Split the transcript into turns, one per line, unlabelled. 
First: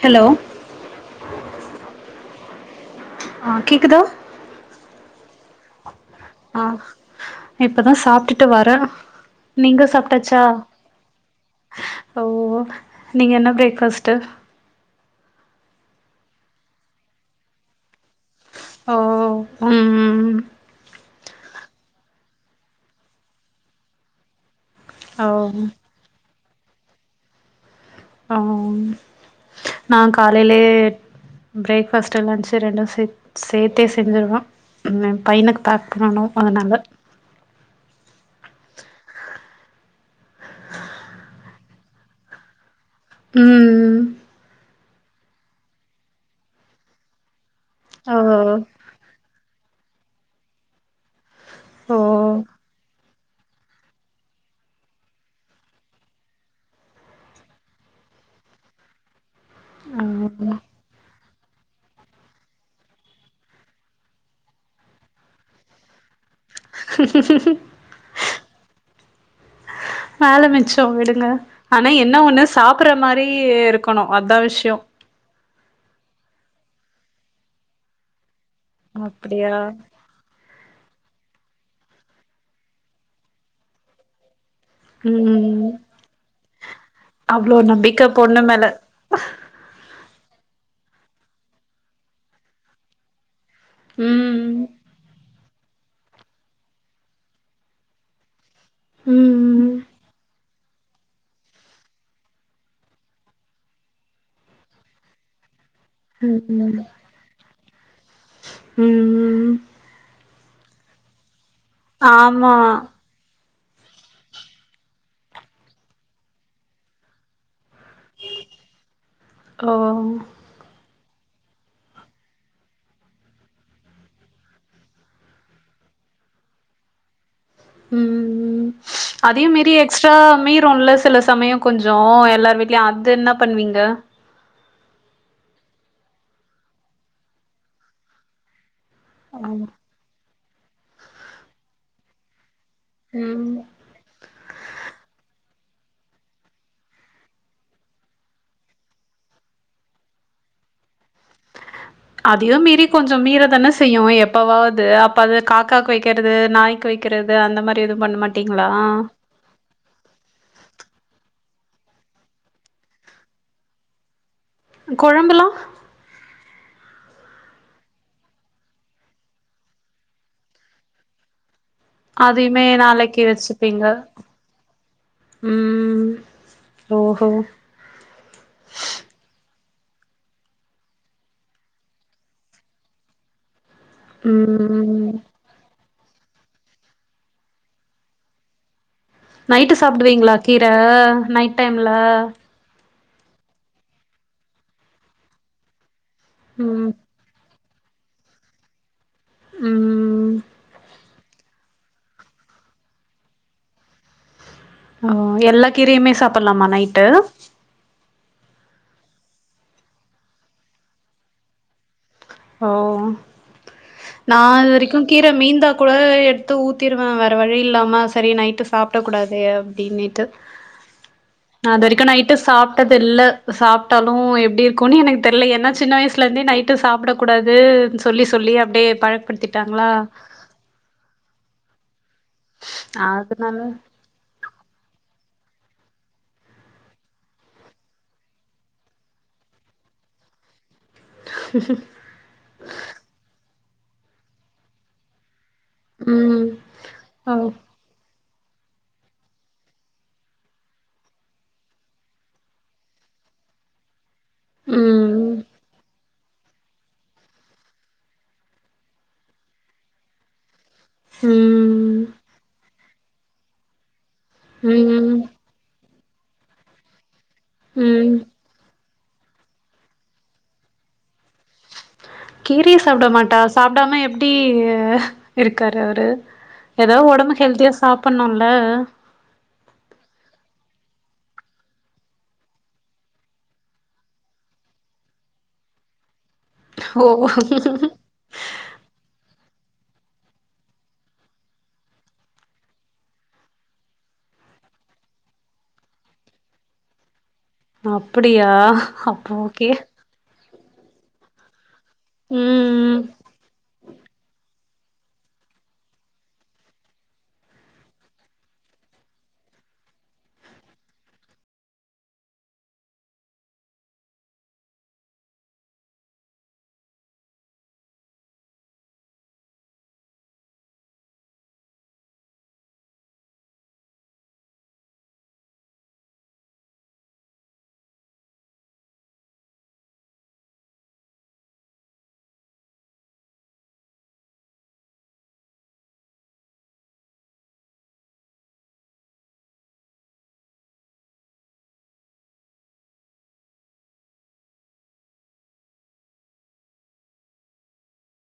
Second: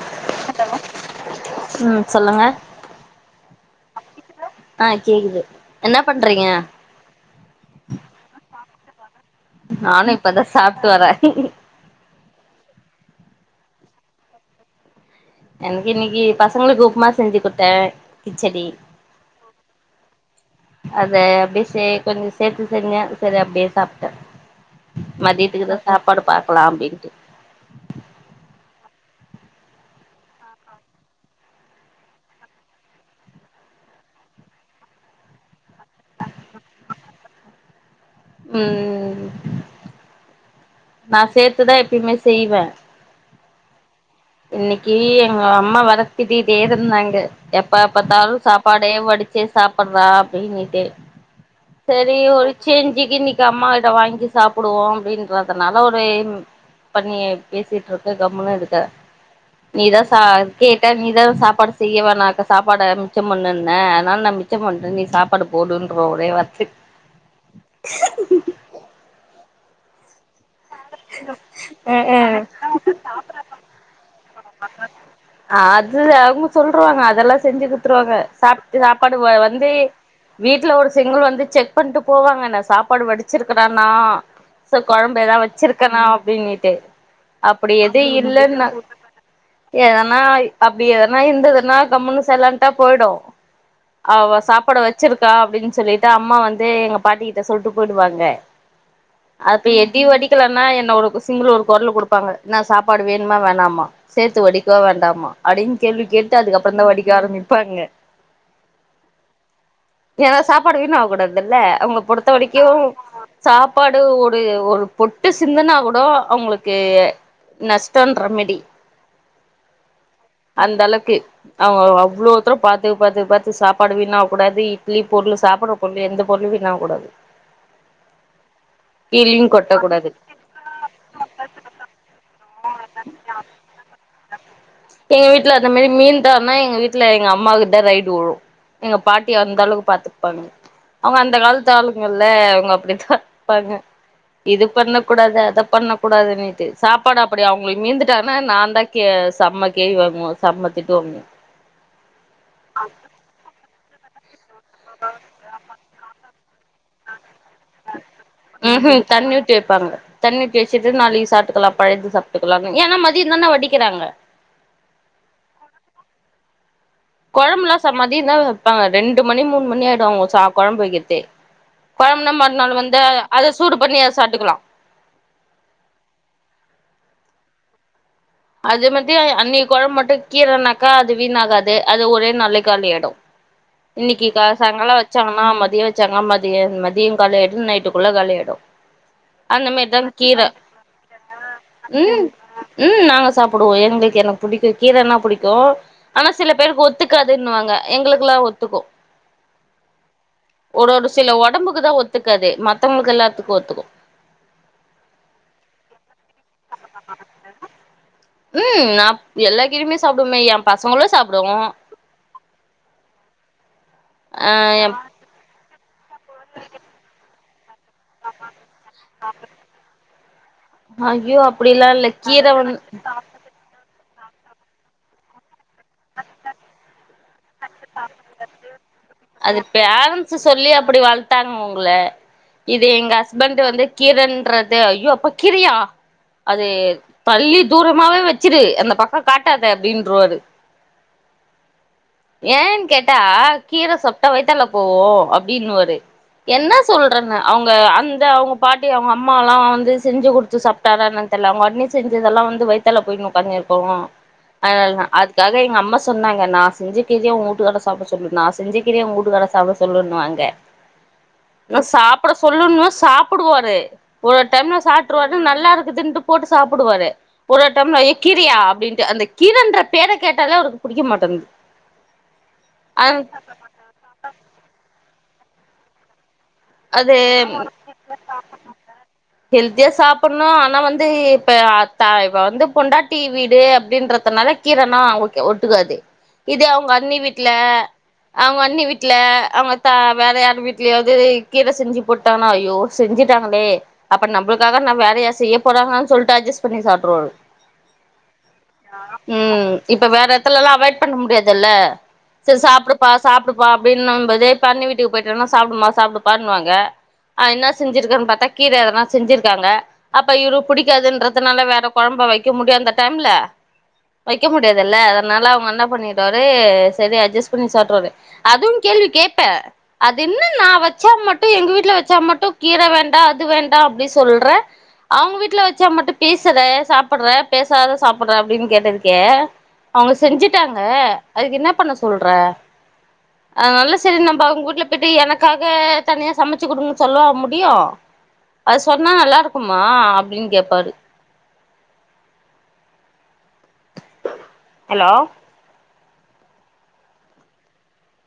Hello
hello ம் சொல்லுங்க
ஆ கேக்குதா
ஆ கேக்குது என்னா பண்றீங்க
ஆ இப்பதா சாப்ட்டுட்டு வர
நானு இப்பதா சாப்ட்டு வர
ஓ நீங்க என்ன பிரேக்ஃபாஸ்ட்டு
எனக்கு இன்னைக்கு பசங்களுக்கு உப்மா செஞ்சு கொடுத்த கிச்சடி
ஓ ம் ம்
அத அப்டியே சே கொஞ்சோ சேத்து செஞ்ச சேரி அப்டியே சாப்ட்ட
ஓ
மதியத்துக்கு தா சாப்பாடு பாக்கலா அப்டின்ட்டு
ஆ நா காலையிலேயே பிரேக்ஃபாஸ்ட்டு லன்ச்சு ரெண்டு சேத் சேத்தே செஞ்சுடுவோ ஏனா பையனுக்கு பேக் பண்ணணு அதனால
ம் ம் நா சேத்துதா எப்பயுமே செய்வ
ம் ம்
இன்னிக்கி எங்க அம்மா வேற திட்டிட்டே இருந்தாங்க எப்பா
ஓ
பாத்தாலு சாப்பாடே வடிச்சே சாப்படுற அப்டினீட்டு
ஓ
சரி ஒரு சேஞ்சுக்கு இன்னிக் ச அம்மா கிட்ட வாங்கி சாப்புடுவோ அப்டின்றதுனால ஒரு எய்ம் பண்ணியே பேசிட்டு இருக்கு கம்முன்னு இருக்க நீதா ச
ஆமா
கே ட்ட நீதான சாப்பாடு செய்யவேணாக்க சாப்பாட மிச்சம் பண்ணுன்ன அதனால நா மிச்ச பண்ற நீ சாப் பாடு போடுன்றுவ ஒரே வார்த்தி
வேல மிச் சோ விடுங்க ஆனா
ம்
என்ன
ம்
ஒண்ணு சாப்பற மாறி இருக்கணு அதா விஷ்யோ
அது அவுங்க சொல்ருவாங்க அதெல்லா செஞ்சு குடுத்துருவாங்க சாப்ட் சாப்பாடு வ
அப்டியா
வந்து வீட்டுல ஒரு செங்கல் வந்து செக் பண்ணிட்டு போவாங்க நா சாப்பாடு வடிச்சிருக்கறனா சோ கொழம்பு ஏதாவது
ம்
வச்சிரு க்கனா அப்டின்னிட்டு
அவ்ளோ
அப்டி
நம்பிக்க
எது
பொண்ணு மேல
இல்லன்னா எதனா அப்டி எதனா இருந்ததுன்னா கம்முன்னு சைல்லன்ட்டா போயிடு அவ
ம்
சாப்பாடு வச்சிருக்கா அப்டின்னு சொல்லிட்டு அம்மா வந்து எங்க பாட்டி கிட்ட சொல்ட்டு போயிடுவாங்க அப்டி
ம்
எதியு வடிக்கல னா என்ன ஒர்க்கு சிங்கிள் ஒரு கொரலு குடுப்பாங்க என்னா சாப்பாடு வேணுமா வேணாமா சேத்து வடிக்கவா வேண்டாமா அப்டின்னு கேள்வி கேட்டு
ம்
அதுக்கப்புறந்தா வடிக்க ஆரம்பிப்பாங்க
ம்
ஏனா சாப்பாடு வீண் ஆவ கூடாதுல்ல அவுங்க பொறுத்த
ஆமா
வரைக்கு சாப்பாடு ஒரு ஒரு பொட் டு சிந்தனா கூடு அவுங்களுக்கு நஷ்டோன்ற மாறி
ஓ
அந்த அளக்கு அவுங்க அவ்ளோ ஒருத்தரு பாத்து பாத்து பாத்து சாப்பாடு வீணாவக் கூடாது இட்லி பொருள் சாப்பிட்ற பொருளு எந்த பொருளு வீணாவக் கூடாது
ம் ம்
கீழயு
அதையும் மீறி
கொட்டக்கூடாது
எக்ஸ்ட்ரா மீறுல சில சமயம் கொஞ்சோ எல்லார் வீட்லயு அது என்னா பண்ணுவீங்க
எங்க வீட்ல அந்த மாரி மீந்தாற்னா எங்க வீட்ல எங்க அம்மாவுக்கு தா ரைடு உழு எங்க பாட்டி அந்த அளவு பாத்துப்பாங்க அவுங்க அந்த காலத்து ஆளுங்க இல்ல அவுங் அப்டிதா
ம்
ப்பாங்க இது பண்ண கூடாது அத பண்ண கூடாதுன்னுட்டு சாப்பாடு அப்டி அவங்களுக்கு மீந்துட்டானா நா தா கே செம்ம கேள்வி வாங்குவ செம்மத் திட்டு வாங்குவே
அதையு மீறி கொஞ்சம் மீற தானே செய்யு எப்பவாவது அப்ப அத கா காக்கு வக்கிறது நாய்க்கு வக்கிறது அந்த மாரி எதுவு பண்ண மாட்டீங்களா
ம் ஹும் தண்ணி ஊத்தி வப்பாங்க தண்ணி ஊத்தி வச்சுட்டு நாளைக்கு சாப்ட்டுக்கலா பழையது சாப்ட்டுக்கலாம்னு ஏனா மதியம் தானே வடிக்கிறாங்க
கொழம்புல்லா
கொழம்புல்லா ச மதிய தா வப்பாங்க ரெண்டு மணி மூணு மணி ஆயிடு அவங்க சா கொழம்பு வக்கிறதே கொழம்புன்னா மறு
அதையுமே
நாள் வந்து
நாளைக்கு
அத சூடு
வச்சுப்பீங்க
பண்ணி அத சாட்டுக்கலா
ம் ஓஹோ
அது மட்டுஅன்னைக்கு கொழம்பு மட்டு கீரைன்னாக்கா அது வீணாகாது அது ஒரே நாள்லே காலி ஆயிடு இன்னைக்கு கா சாங்கால
ம்
வச்சாங்கன்னா மதியம் வச்சாங்க மதியம் மதியம் காலியாயிடு நைட்டுக்குள்ள காலியாயிடு அந்த
நைட்டு
மாரிதா
சாப்பிடுவீங்களா கீர நைட் டைம்ல
ம் ம் நாங்க சாப்புடுவோ எங்களுக்கு என்ன புடிக்கு கீரன்னா புடிக்கு ஆனா சில பேருக்கு
ம்
ஒத்துக் காதுன்னுவாங்க எங்களுக்கெல்லா ஒத்துக்கு
ம்
ஒரு ஒரு சில ஒடம்புக்கு தா ஒத்துக்காது மத்தவுங்களுக்கு எல்லாத்துக்கு ஒத்துக்கு
அ எல்லா கீரையுமே சாப்ட்லாமா நைட்டு
ம் நா எல்லா கீரயுமே சாப்பிடுவோமே என் பசங்களு சாப்பிடுவோ
ஓ நா
ஆ எ
இதுவரைக்கு கீ கீர மீந்தா கூட எத்து ஊத்திருவே வேற வழி இல்லாம சரி நைட்டு சாப்டக் கூடாதே அப்டினிட்டு
ஐயோ
நா
அப்டிலா
இதுவரைக்கு
இல்ல
நைட்டு
கீர வந்
சாப்ட்டது இல்ல சாப்பிட்டாலு எப்படி இருக்குனு எனக்கு தெரில ஏனா சின்ன வயசுல இருந்தே நைட்டு சாப்பிட கூடாது சொல்லி சொல்லி அப்டியே பழக்க படுத்திட்
அது பேரண்ட்ஸ் சொல்லி அப்டி வளத்தாங்க உங்கள இது எங்க
அதனால
ஹஸ்பண்ட் வந்து கீரன்றது ஐயோ அப்பா கீரையா அது பள்ளி தூரமாவே வச்சுரு அந்த பக்கம் காட்டாத அப்டின்ருவாரு
உ [inaudible]
ஏன்னு கேட்டா கீர சாப்டா வயித்தால போகு அப்டின்னு வாரு
ம்
என்ன சொல்றேன்னு
ஓ
அவுங்க அந்த அவுங்க பாட்டி அவுங்க அம்மால்லா வந்து செஞ்சு குடுத்து சாப் டாரா என்னனு தெர்ல அவுங்க அண்ணி செஞ்சதெல்லா வந்து வயித்தால போய்னு ஒக்காஞ்ஜிருக்கு அ
ம்
அதுக்காக எங்க அம்மா சொன்னாங்க நா செஞ்சு கீரய உங்க வூட்டுக்காரர சாப்பிட சொல்லு நா செஞ்ச கீரைய உங்க வூட்டுக்காரர சாப்பிட சொல்லனு வாங்க
ம்
இன்னும் சாப்பிட சொல்லுன்னு சாப்பிடுவாரு ஒரு ஒரு டைம்ல
ம்.
சாப்பிட்ருவாரு நல்லா இருக் இதுண்டு போட்டு சாப்பிடுவாரு ஒரு ஒரு டைம்ல
ம்.
ஏ கீரய்யா அப்டின்ட்டு அந்தக் கீரன்ற பேர கேட்டாலே அவருக்கு புடிக்க மாட்டேன்து
கீரய சாப்ட மாட்டா சாப்டாம எப்டி இருக்காரு அவரு ஏதாவது ஒடம்பு
அது
ஹெல்தியா சாப்பிட்னூ இல்ல
ஹெல்தியா சாப்பட்னூ ஆனா வந்து இப்ப ‌அ தா இப்ப வந்து பொண்டாட் டி வீடு அப்படின்றதுனால கீரனா ஓகே ஒத்துக்காது இதே அவுங்க
ஓ!
அண்ணி வீட்ல அவங்க அண்ணி வீட்ல அவங்க தா வேற யாரு வீட்டிலியாவது கீர செஞ்சு போட்டாங்கனா ஐயோ செஞ்சுட்டாங்களே அப்ப நம்புளுக்காக நா வேறயா செய்ய போறாங்கன்னு சொல்ட்டு அடஜஸ் பண்ணி சாப்ட்டுவாரு
அப்படியா அப்ப ஓகே
ம் இப்ப வேற எடத்துலல்லாம் அவாய்ட் பண்ண முடியாதுல்ல சரி
ம்.
சாப்பிடுப்பா சாப்பிடுப்பா அப்படின்னும் போது இப்ப அண்ணி வீட்டுக்கு போயிட்டோம்னா சாப்பிடுமா சாப்பிடுப்பான்னுவாங்க அ என்ன செஞ்சிருக்கார்ன்னு பார்த்தா கீர இதெல்லா செஞ்சிருக்காங்க அப்ப இவரு புடிக்காதுன்றதுனால வேற கொழம்ப வைக்க முடியும் அந்த டைம்ல வைக்க முடியாதுல்ல அதனால அவுங்க என்ன பண்ணிடுவாரு சரி அட்ஜஸ்ட் பண்ணி சாப்ட்டுறவாரு அதுவூம் கேள்வி கேட்பேன் அது என்ன நா வெச் சா மட்டும் எங்க வீட்டுல வெச்சா மட்டும் கீர வேண்டா அது வேண்டா அப்டி சொல்ற அவுங்க வீட்ல வெச்சா மட்டு பேசுற சாப்பட்ற பேசாத சாப்ட்ற அப்டின்னு கேட்டதுக்கு அவுங்க செஞ்சுட்டாங்க அதுக்கு என்ன பண்ண சொல்ற அதனால சரி நம்ம அவுங்க வீட்ல போயி்ட்டு எனக்காக தனியா சமைச்சு குடுங்கன்னு சொல்லவ முடியும் அது சொன்னா நல்லா இருக்குமா அப்டின்னு கேட்பாரு ஹலோ